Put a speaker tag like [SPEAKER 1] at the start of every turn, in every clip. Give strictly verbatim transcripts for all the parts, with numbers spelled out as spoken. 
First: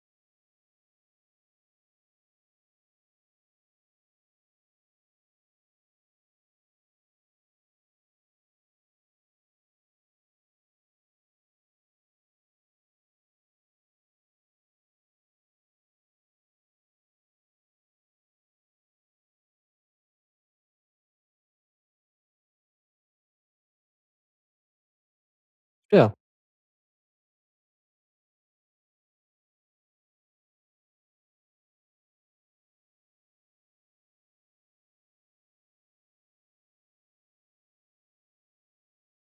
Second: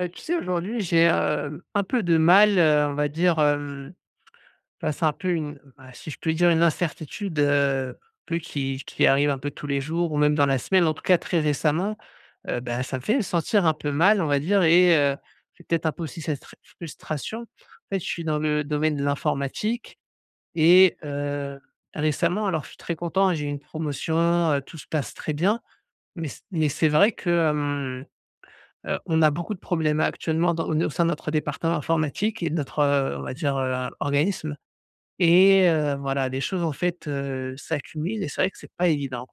[SPEAKER 1] Heu, tu sais, aujourd'hui, j'ai, hem, un peu de mal, heu, on va dire, hem, bah, c'est un peu une bah, si je peux dire une incertitude, heu, peu qui qui arrive un peu tous les jours ou même dans la semaine, en tout cas très récemment. Heu, bah, ça me fait sentir un peu mal, on va dire, et heu, c'est peut-être un peu aussi cette fr frustration. En fait, je suis dans le domaine de l'informatique et heu, récemment, alors je suis très content, j'ai eu une promotion, heu, tout se passe très bien,
[SPEAKER 2] Super.
[SPEAKER 1] mais c mais c'est vrai que. Heu, on a beaucoup de problèmes actuellement dans au au sein de notre département informatique et de notre, heu, on va dire, heu, organisme. Et heu, voilà, les choses en fait, heu, s'accumulent, et c'est vrai que c'est pas évident.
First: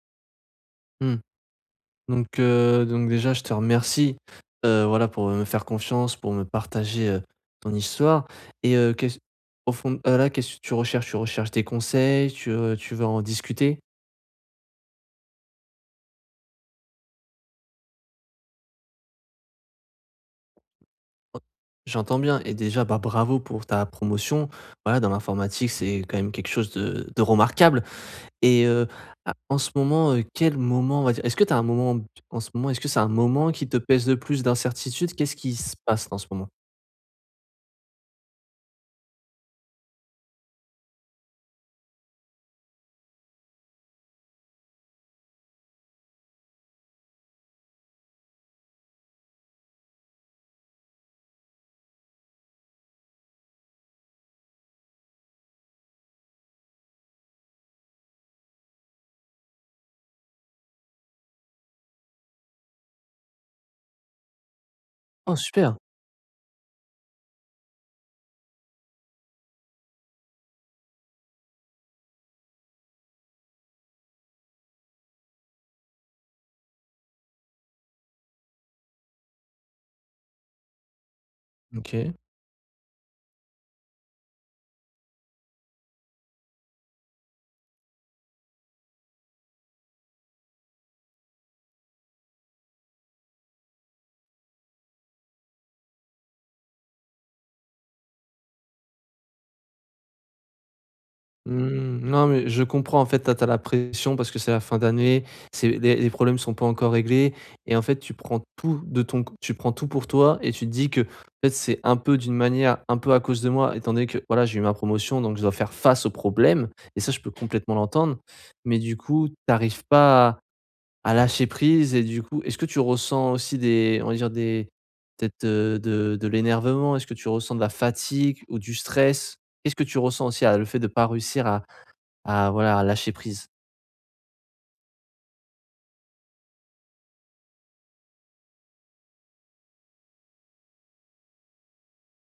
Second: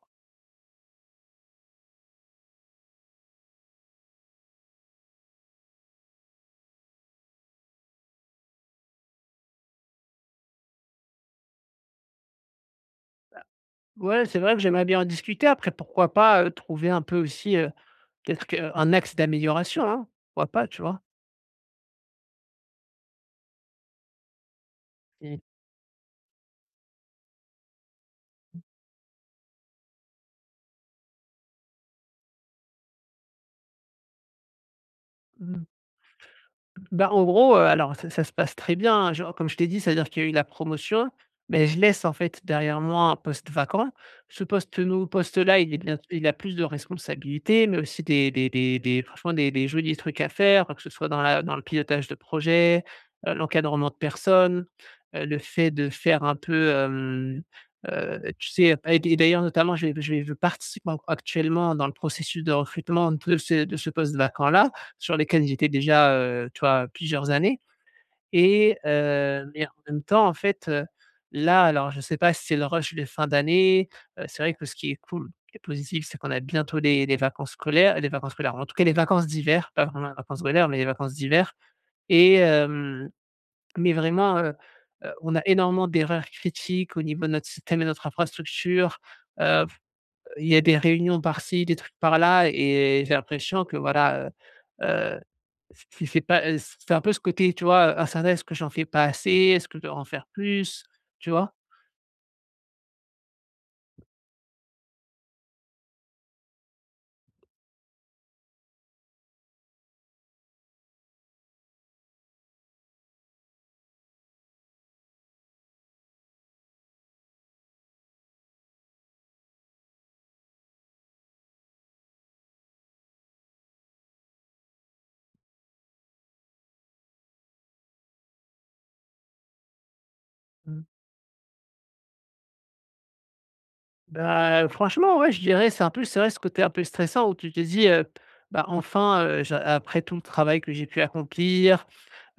[SPEAKER 2] Mmh. Donc, heu, donc déjà je te remercie, heu, voilà pour, euh, me faire confiance, pour me partager, heu, ton histoire et heu, qu'est-ce au fond, heu, là qu'est-ce que tu recherches? Tu recherches des conseils? Tu, heu, tu veux en discuter?
[SPEAKER 1] Ouais, c'est vrai que j'aimerais bien en discuter. Après, pourquoi pas, heu, trouver un peu aussi, heu, peut-être que- un axe d'amélioration, hein? Pourquoi pas, tu vois?
[SPEAKER 2] Oh, j'entends bien et déjà, bah, bravo pour ta promotion. Voilà, dans l'informatique, c'est quand même quelque chose de de remarquable et heu, a en ce moment, heu, quel moment on va dire est-ce que tu as un moment en ce moment, est-ce que c'est un moment qui te pèse le plus d'incertitude? Qu'est-ce qui
[SPEAKER 1] Mmh.
[SPEAKER 2] se passe en ce moment?
[SPEAKER 1] Bah, en gros, heu, alors ça ça se passe très bien, hein, genre comme je t'ai dit, c'est-à-dire qu'il y a eu la promotion, mais je laisse en fait derrière moi un poste vacant. Ce poste nou poste-là, il est bien, il a plus de responsabilités, mais aussi des des des des franchement des des jolis trucs à faire, que ce soit dans la dans le pilotage de projet, heu, l'encadrement de personnes, heu, le fait de faire un peu, hem, heu, tu sais? Et et d'ailleurs notamment, je vais- je vais- je participe en actuellement dans le processus de recrutement de ce de ce poste vacant-là, sur
[SPEAKER 2] Oh
[SPEAKER 1] lesquels j'étais
[SPEAKER 2] super!
[SPEAKER 1] déjà, heu, tu vois, plusieurs années. Et heu, mais en même temps, en fait, heu, là, alors je ne sais pas si c'est le rush de fin d'année. Heu, c'est vrai que ce qui est cool, qui est positif, c'est qu'on a bientôt les les vacances scolaires les vacances scolaires, en tout cas les vacances d'hiver, pas vraiment les vacances scolaires, mais les vacances d'hiver.
[SPEAKER 2] OK.
[SPEAKER 1] Et hem, mais vraiment, heu heu, on a énormément d'erreurs critiques au niveau de notre système et de notre infrastructure. heu, il y a des réunions par-ci, des trucs par-là, et j'ai l'impression que voilà, heu si c'est pas, heu, c'est un peu ce côté, tu vois, heu, «Ah ça va, est-ce que j'en fais pas assez? Est-ce que je devrais en faire plus?», tu vois?
[SPEAKER 2] Mmh, non, mais je comprends, en fait, t'as tu la pression parce que c'est la fin d'année, c'est les les problèmes sont pas encore réglés et en fait, tu prends tout de ton c tu prends tout pour toi et tu te dis que, en fait, c'est un peu d'une manière, un peu à cause de moi étant donné que, voilà, j'ai eu ma promotion donc je dois faire face aux problèmes et ça, je peux complètement l'entendre. Mais du coup, tu arrives pas à à lâcher prise et du coup, est-ce que tu ressens aussi des on va dire des peut-être, heu, de de l'énervement? Est-ce que tu ressens de la fatigue ou du stress? Qu'est-ce que tu ressens aussi à le fait de
[SPEAKER 1] Mmh.
[SPEAKER 2] ne pas réussir à à voilà, à lâcher prise.
[SPEAKER 1] Bah, franchement, ouais, je dirais, c'est un peu c'est vrai, ce côté un peu stressant où tu te dis, heu, bah, enfin, heu, j'a après tout le travail que j'ai pu accomplir,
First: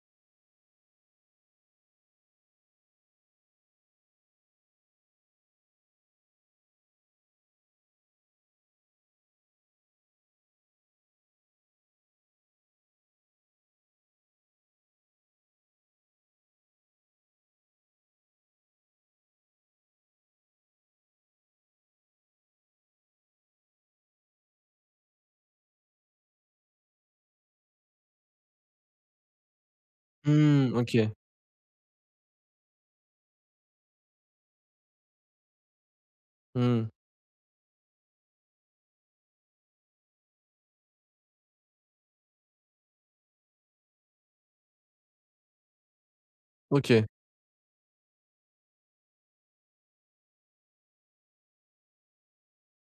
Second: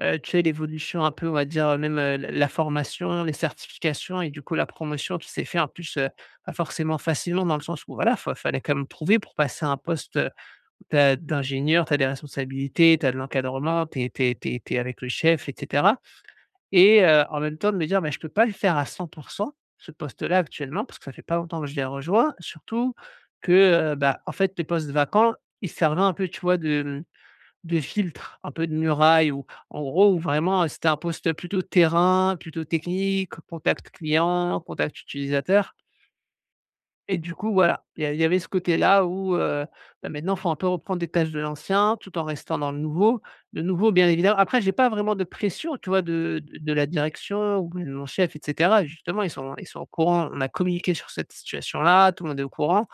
[SPEAKER 1] heu, tu sais, l'évolution un peu, on va dire, euh, même, heu, la la formation, les certifications, et du coup, la promotion qui s'est fait en plus, heu, pas forcément facilement dans le sens où voilà, fa fallait quand même prouver pour passer à un poste, heu, d'a d'ingénieur, tu as des responsabilités, tu as de l'encadrement, tu es tu avec le chef, etc. Et heu, en même temps de me dire: «Mais je peux pas le faire à cent ce poste-là actuellement, parce que ça fait pas longtemps que je l'ai rejoint». Surtout que, heu, bah, en fait, les postes vacants, ils servaient un peu, tu vois, de, mmh, de filtre, un peu de muraille, ou en gros, où vraiment,
[SPEAKER 2] Mmh,
[SPEAKER 1] c'était
[SPEAKER 2] OK.
[SPEAKER 1] un poste plutôt terrain, plutôt technique, contact client, contact utilisateur.
[SPEAKER 2] Mmh.
[SPEAKER 1] Et du coup, voilà, il y a il y avait ce côté-là où, heu, bah, maintenant, il faut un peu reprendre des tâches de l'ancien, tout en restant dans le nouveau. Le nouveau, bien évidemment après, j'ai pas vraiment de pression, tu vois, de de de la
[SPEAKER 2] OK.
[SPEAKER 1] direction ou de mon chef, et cetera. Justement, ils sont ils sont au courant. On a communiqué sur cette situation-là, tout le monde est au courant,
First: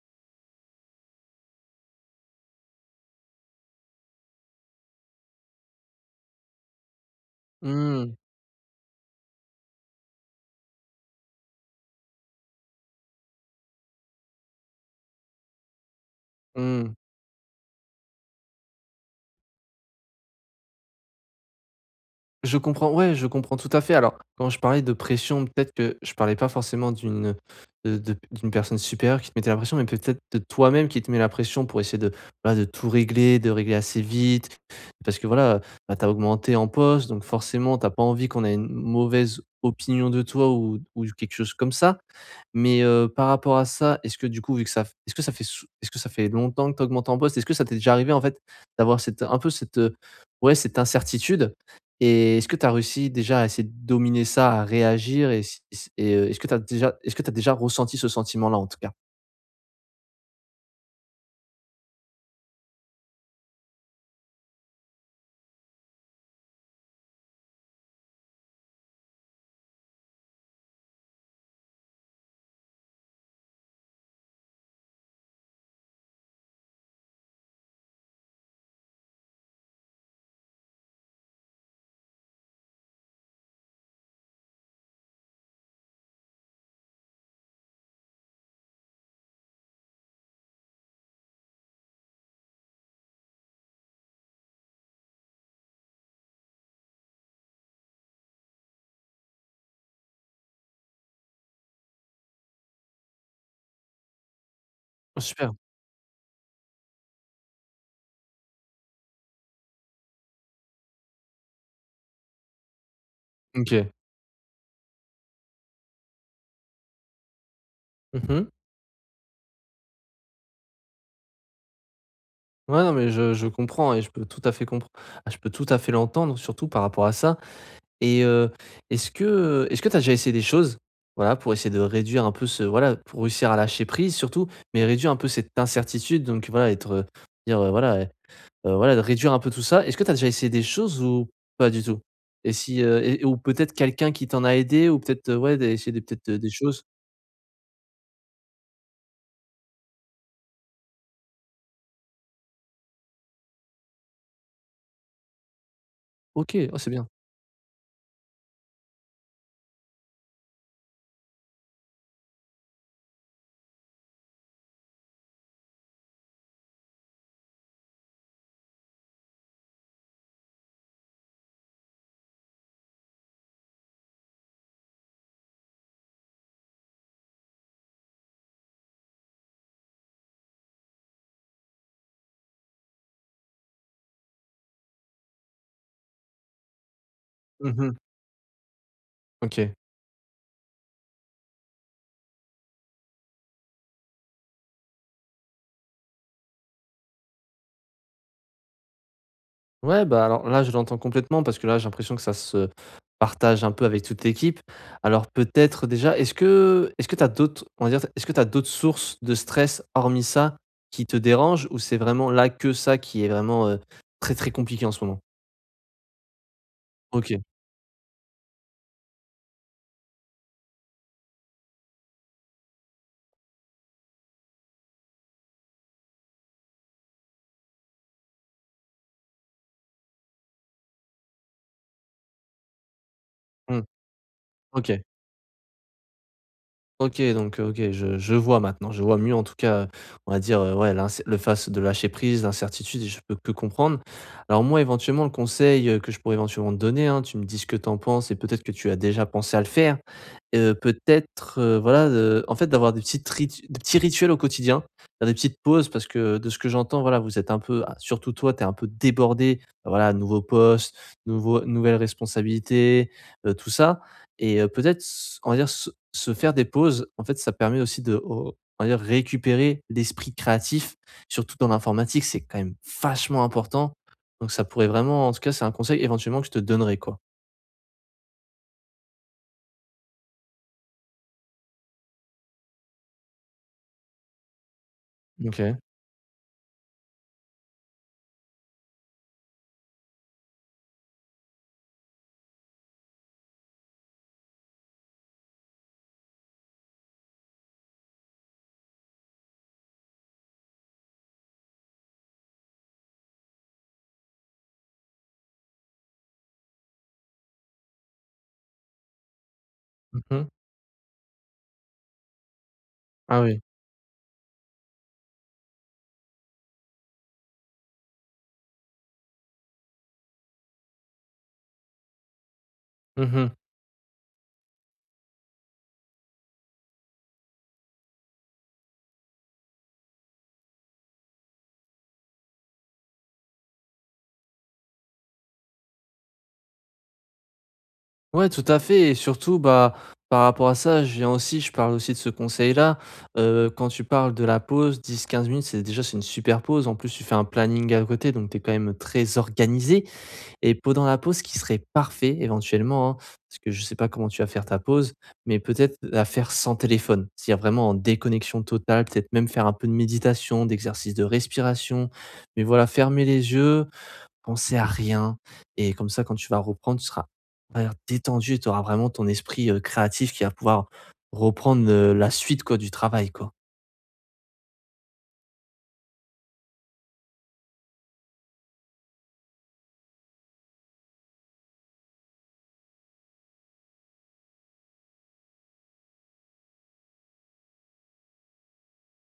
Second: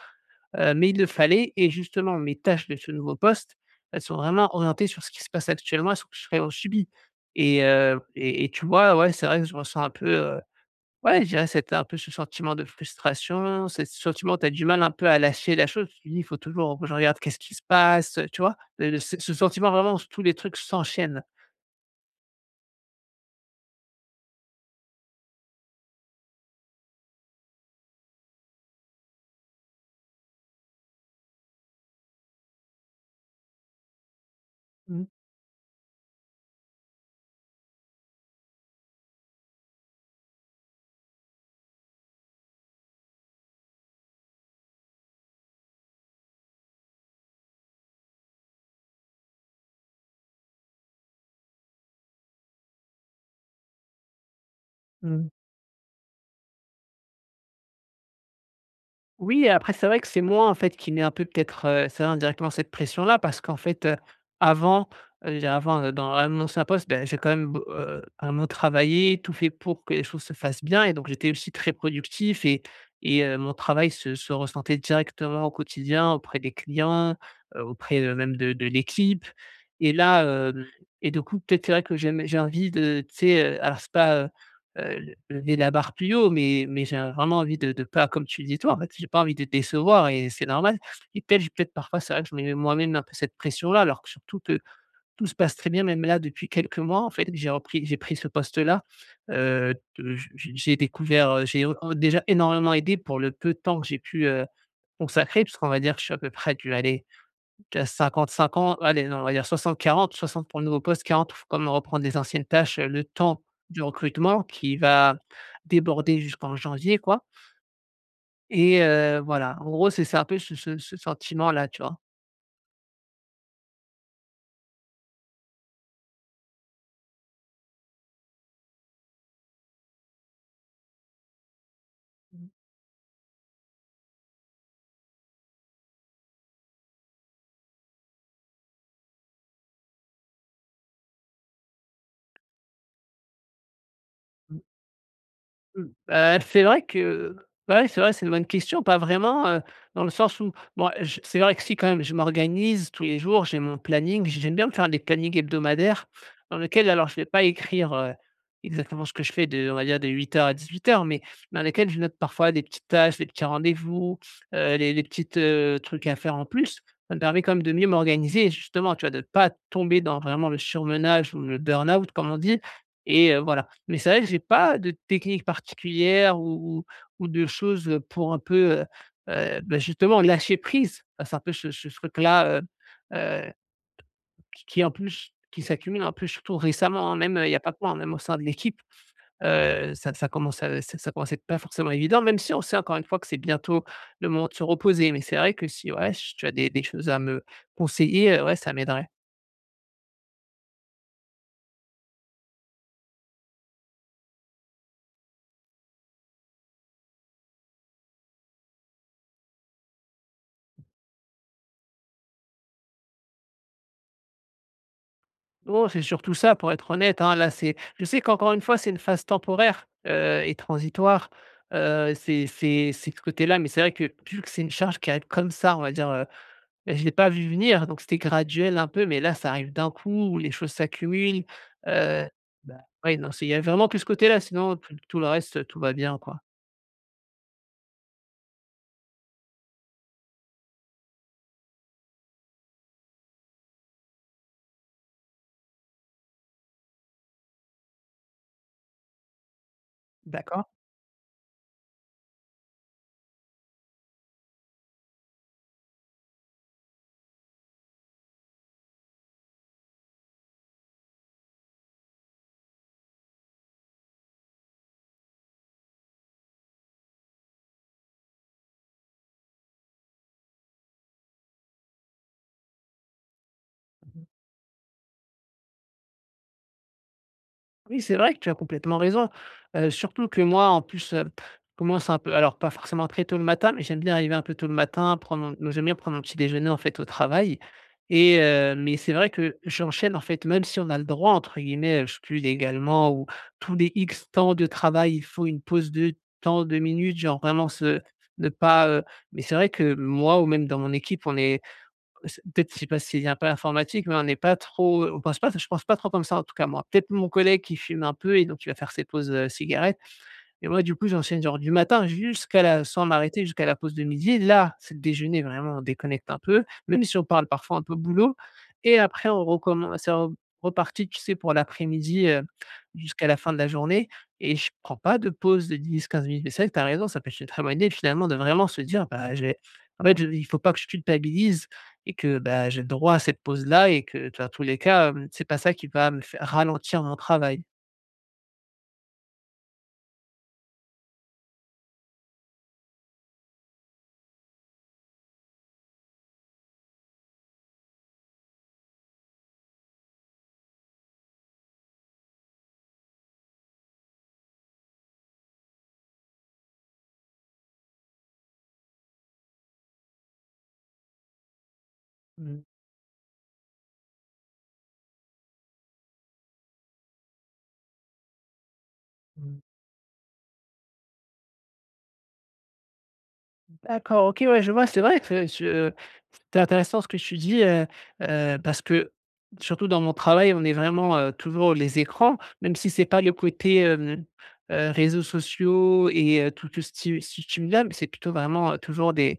[SPEAKER 1] heu, mais il le fallait. Et justement, mes tâches de ce nouveau poste, elles sont vraiment orientées sur ce qui se passe actuellement et sur ce que je subis. et heu
[SPEAKER 2] Mmh.
[SPEAKER 1] et et tu vois, ouais, c'est vrai que je me sens un peu, euh, ouais, je dirais c'était un peu ce sentiment de frustration. C'est ce sentiment où tu as du mal un peu à lâcher la chose. Tu dis: «Il faut toujours que
[SPEAKER 2] Mmh.
[SPEAKER 1] je regarde qu'est-ce qui se passe», tu vois? Heu, ce ce sentiment vraiment où tous les trucs s'enchaînent.
[SPEAKER 2] Je comprends, ouais, je comprends tout à fait. Alors, quand je parlais de pression, peut-être que je parlais pas forcément d'une de de d'une personne supérieure qui te mettait la pression, mais peut-être de toi-même qui te met la pression pour essayer de, voilà, de tout régler, de régler assez vite.
[SPEAKER 1] Mmh.
[SPEAKER 2] Parce que voilà, bah, tu as augmenté en poste, donc forcément, t'as pas envie qu'on ait une mauvaise opinion de toi ou, ou quelque chose comme ça. Mais euh, par rapport à ça, est-ce que du coup, vu que ça, est-ce que ça fait, sou- est-ce que ça fait longtemps que tu augmentes en poste, est-ce que ça t'est déjà arrivé en fait d'avoir cette, un peu cette, euh, ouais, cette incertitude et est-ce que tu as réussi déjà à essayer de dominer ça, à réagir
[SPEAKER 1] Mmh.
[SPEAKER 2] et si et heu, est-ce que tu as déjà est-ce que tu as déjà ressenti ce sentiment-là, en tout cas?
[SPEAKER 1] Oui, et après c'est vrai que c'est moi en fait qui mets un peu peut-être, heu, ça, indirectement, cette pression-là, parce qu'en fait, heu, avant, heu, j'ai avant, heu, dans mon ancien poste, ben j'ai quand même, b heu, vraiment travaillé, tout fait pour que les choses se fassent bien, et donc j'étais aussi très productif. Et et heu, mon travail se se ressentait directement au quotidien auprès des clients, heu, auprès, heu, même de de l'équipe. Et là, hem et du coup, peut-être c'est vrai que j'aime j'ai envie de tu sais, heu, alors c'est pas, heu, lever la barre plus haut, mais mais j'ai vraiment envie de de pas, comme tu dis toi, en fait, j'ai pas envie de décevoir, et c'est normal. Et peut-être peut-être parfois c'est vrai que je me mets moi-même un peu cette pression-là, alors que surtout que tout se passe très bien même là depuis quelques mois, en fait, que j'ai repris j'ai pris ce poste-là, heu, de j j'ai découvert, heu, j'ai, heu, déjà énormément aidé pour le peu de temps que j'ai pu, heu,
[SPEAKER 2] Ah
[SPEAKER 1] consacrer,
[SPEAKER 2] super,
[SPEAKER 1] puisqu'on va dire que je suis à peu près dû aller. Ca cinquante cinquante, allez, non, on va dire soixante quarante, soixante pour le nouveau poste, quarante pour comme reprendre les anciennes tâches, heu, le temps du
[SPEAKER 2] OK.
[SPEAKER 1] recrutement qui va déborder jusqu'en janvier, quoi.
[SPEAKER 2] Mmh.
[SPEAKER 1] Et heu, voilà, en gros, c'est c'est un peu ce ce ce sentiment-là, tu vois?
[SPEAKER 2] Ouais, non, mais je je comprends et je peux tout à fait comprendre. Je peux tout à fait l'entendre, surtout par rapport à ça et heu, est-ce que, est-ce que tu as déjà essayé des choses, voilà, pour essayer de réduire un peu
[SPEAKER 1] Mmh.
[SPEAKER 2] ce voilà, pour réussir à lâcher prise surtout, mais réduire un peu cette incertitude donc voilà, être, heu, dire, heu, voilà, Heu, voilà, de réduire un peu tout ça. Est-ce que tu as déjà essayé des choses ou pas du tout? Et si, heu et ou peut-être quelqu'un qui t'en a
[SPEAKER 1] Mmh.
[SPEAKER 2] aidé ou peut-être, heu, ouais,
[SPEAKER 1] Mmh,
[SPEAKER 2] d'essayer des peut-être, heu,
[SPEAKER 1] Bah,
[SPEAKER 2] des
[SPEAKER 1] c'est
[SPEAKER 2] choses?
[SPEAKER 1] vrai que ouais, c'est vrai, c'est une bonne question. Pas vraiment, heu, dans le sens où bon, je c'est vrai que si, quand même, je m'organise tous les jours, j'ai mon planning, j'aime bien me faire des plannings hebdomadaires
[SPEAKER 2] OK,
[SPEAKER 1] dans
[SPEAKER 2] oh, c'est
[SPEAKER 1] lesquels
[SPEAKER 2] bien.
[SPEAKER 1] alors je vais pas écrire, heu, exactement ce que je fais, de, on va dire, de huit heures à dix-huit heures, mais dans lesquels je note parfois des petites tâches, des petits rendez-vous, heu, les les petites, heu, trucs à faire en plus. Ça me permet quand même de mieux m'organiser, et justement, tu vois, de pas tomber dans vraiment le surmenage ou le burn-out comme on dit. Et heu, voilà. Mais c'est vrai que j'ai pas de technique particulière, ou ou ou de choses, pour un peu, heu heu, bah, justement lâcher prise. Bah, c'est un peu ce ce truc-là, heu heu, qui qui en plus qui s'accumule un peu surtout récemment, hein, même, heu, il y a pas que moi,
[SPEAKER 2] Mmh.
[SPEAKER 1] même au sein de l'équipe,
[SPEAKER 2] OK.
[SPEAKER 1] heu, ça ça commence à ça ça commence à être pas forcément évident, même si on sait encore une fois que c'est bientôt le moment de se reposer. Mais c'est vrai que si ouais, si tu as des des choses à me conseiller, heu, ouais, ça m'aiderait.
[SPEAKER 2] Ouais, bah, alors là, je l'entends complètement parce que là, j'ai l'impression que ça se partage un peu avec toute l'équipe. Alors peut-être déjà, est-ce que est-ce que tu as d'autres on va dire, est-ce que tu as d'autres sources de stress hormis ça qui te dérangent ou c'est vraiment là que ça qui est vraiment, heu, très, très compliqué en ce moment?
[SPEAKER 1] Non, c'est surtout ça, pour être honnête, hein.
[SPEAKER 2] OK.
[SPEAKER 1] Là, c'est je sais qu'encore une fois, c'est une phase temporaire, heu et transitoire. heu, c'est c'est c'est de ce côté-là, mais c'est vrai que vu que c'est une charge qui arrive comme ça, on va dire, heu, bah, je ne l'ai pas vu venir, donc c'était graduel un peu, mais là, ça arrive d'un coup, les choses s'accumulent, heu oui, non, c'est il y a
[SPEAKER 2] Mmh.
[SPEAKER 1] vraiment que ce côté-là, sinon tout
[SPEAKER 2] OK.
[SPEAKER 1] tout le reste, tout va bien, quoi.
[SPEAKER 2] OK, donc heu, OK, je je vois maintenant, je vois mieux en tout cas, heu, on va dire, heu, ouais, l'incer le face de lâcher prise, l'incertitude et je peux que comprendre. Alors moi, éventuellement, le conseil, heu, que je pourrais éventuellement te donner, hein, tu me dis ce que tu en penses et peut-être que tu as déjà pensé à le faire,
[SPEAKER 1] D'accord.
[SPEAKER 2] heu, peut-être, heu, voilà, heu, en fait, d'avoir des petites ritu des petits rituels au quotidien, faire des petites pauses parce que de ce que j'entends, voilà, vous êtes un peu ah, surtout toi, tu es un peu débordé, voilà, nouveau poste, nouveau nouvelles responsabilités, heu, tout ça. Et heu, peut-être s on va dire se se faire des pauses, en fait, ça permet aussi de o on va dire récupérer l'esprit créatif, surtout dans l'informatique, c'est quand même vachement important. Donc ça pourrait vraiment en tout cas, c'est un conseil éventuellement que je te donnerais, quoi.
[SPEAKER 1] Oui, c'est vrai que tu as complètement raison. Heu, surtout que moi, en plus, heu, je commence un peu, alors pas forcément très tôt le matin, mais j'aime bien arriver un peu tôt le matin, prendre mon
[SPEAKER 2] OK.
[SPEAKER 1] j'aime bien prendre mon petit déjeuner, en fait, au travail. Et heu, mais c'est vrai que j'enchaîne, en fait, même si on a le droit, entre guillemets, je suis légalement ou tous les X temps de travail, il faut une pause de temps de minutes, genre vraiment se ne pas, heu mais c'est vrai que moi ou même dans mon équipe, on est c'est peut-être, je sais pas s'il y a un peu informatique, mais on n'est pas trop, on pense pas je pense pas trop comme ça, en tout cas moi. Peut-être mon collègue qui fume un peu, et donc il va faire ses pauses, heu, cigarettes.
[SPEAKER 2] Mmh.
[SPEAKER 1] Et moi, du coup, j'enchaîne genre du matin, jusqu'à la sans
[SPEAKER 2] Ah
[SPEAKER 1] m'arrêter
[SPEAKER 2] oui.
[SPEAKER 1] jusqu'à la pause de midi. Là, c'est le déjeuner, vraiment, on déconnecte un peu, même si on parle parfois un peu boulot, et après on recommen c'est re reparti, tu sais, pour l'après-midi, heu, jusqu'à la fin
[SPEAKER 2] Mmh.
[SPEAKER 1] de la journée, et je prends pas de pause de dix quinze minutes. Mais c'est vrai que tu as raison, ça peut être une très bonne idée, finalement, de vraiment se dire: «Bah, j'ai», en fait, je il faut pas que je culpabilise, et que, bah, j'ai le droit à cette pause-là, et que dans tous les cas, hem, c'est pas ça qui va me fai ralentir mon travail.
[SPEAKER 2] Ouais, tout à fait et surtout, bah, par rapport à ça, je viens aussi je parle aussi de ce conseil-là. Heu, quand tu parles de la pause dix quinze minutes, c'est déjà c'est une super pause. En plus, tu fais un planning à côté, donc tu es quand même très organisé. Et pendant la pause, ce qui serait parfait éventuellement, hein, parce que je sais pas comment tu vas faire ta pause, mais peut-être la faire sans téléphone. C'est-à-dire vraiment en déconnexion totale, peut-être même faire un peu de méditation, d'exercice de respiration.
[SPEAKER 1] Mmh.
[SPEAKER 2] Mais voilà, fermer les yeux, penser à rien. Et comme ça, quand tu vas reprendre, tu seras on va dire, détendu, tu auras vraiment ton esprit euh, créatif qui va pouvoir reprendre euh, la suite quoi, du travail. Quoi.
[SPEAKER 1] D'accord, OK, ouais, je vois. C'est vrai que je euh, c'est intéressant ce que tu dis, heu heu, parce que surtout dans mon travail, on est vraiment, heu, toujours les écrans, même si c'est pas le côté, hem, heu, réseaux sociaux, et heu, tout tout ce sti stimulant, mais c'est plutôt vraiment, heu, toujours des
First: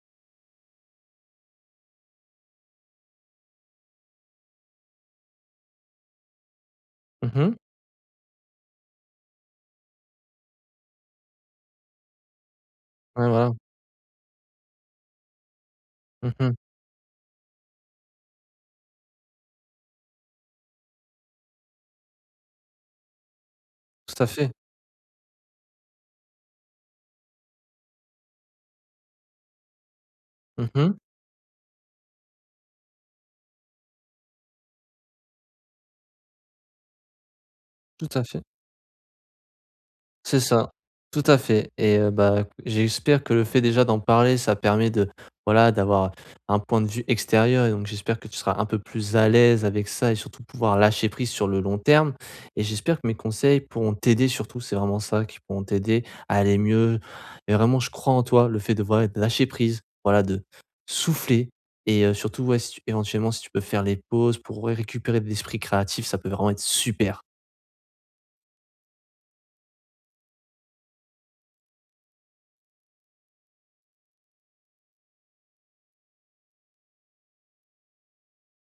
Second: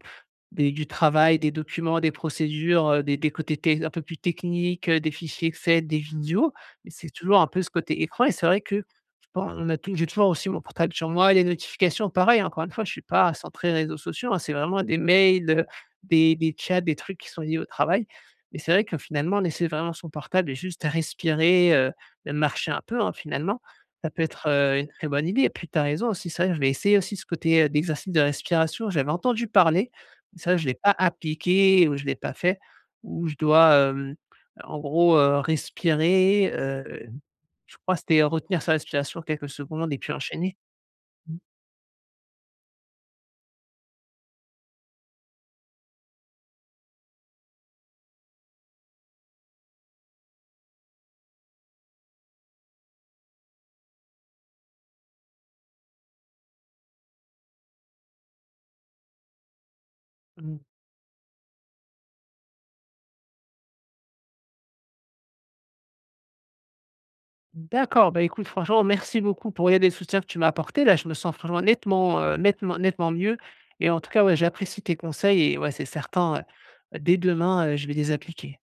[SPEAKER 1] des du travail, des documents, des procédures, heu, des des côtés, tec un peu plus techniques, heu, des fichiers Excel, des vidéos, mais c'est toujours un
[SPEAKER 2] Mhm.
[SPEAKER 1] peu ce côté écran, et c'est vrai que je pen on a tou j'ai toujours aussi mon portable sur moi, les notifications pareil, hein, encore une fois, je ne suis
[SPEAKER 2] Ouais,
[SPEAKER 1] pas
[SPEAKER 2] voilà.
[SPEAKER 1] centré réseaux sociaux, hein, c'est vraiment des mails, heu, des
[SPEAKER 2] Mhm.
[SPEAKER 1] des chats, des trucs qui sont liés au travail, mais c'est vrai que finalement, laisser vraiment son portable et juste respirer, heu, même marcher un peu, hein, finalement, ça
[SPEAKER 2] Tout
[SPEAKER 1] peut
[SPEAKER 2] à
[SPEAKER 1] être,
[SPEAKER 2] fait.
[SPEAKER 1] heu, une très bonne idée. Et puis tu as raison aussi, c'est vrai, je vais essayer aussi ce côté, heu, d'exercice de respiration, j'avais entendu parler ça, je l'ai pas
[SPEAKER 2] Mhm.
[SPEAKER 1] appliqué ou je l'ai pas fait, où je dois, hem, en gros, heu, respirer, heu, je crois
[SPEAKER 2] Tout
[SPEAKER 1] c'était
[SPEAKER 2] à fait.
[SPEAKER 1] retenir sa respiration quelques secondes et puis
[SPEAKER 2] C'est
[SPEAKER 1] enchaîner.
[SPEAKER 2] ça, tout
[SPEAKER 1] Mmh.
[SPEAKER 2] à fait et heu, bah, écou- j'espère que le fait déjà d'en parler, ça permet de voilà, d'avoir un point de vue extérieur et donc j'espère que tu seras un peu plus à l'aise avec ça et surtout pouvoir lâcher prise sur le long terme et j'espère que mes conseils pourront t'aider surtout, c'est vraiment ça, qui pourront t'aider à aller mieux et vraiment je crois en toi, le fait de voilà, de lâcher prise, voilà, de
[SPEAKER 1] Mmh.
[SPEAKER 2] souffler et heu, surtout, ouais, si tu éventuellement, si tu peux faire les pauses pour récupérer de l'esprit créatif, ça peut vraiment être super.
[SPEAKER 1] D'accord, bah, écoute, franchement, merci beaucoup pour l'aide et le soutien que tu m'as apporté. Là, je me sens franchement nettement, heu, nettement nettement mieux, et en tout cas, ouais, j'apprécie tes conseils, et ouais, c'est certain, heu, dès demain, heu, je vais les appliquer.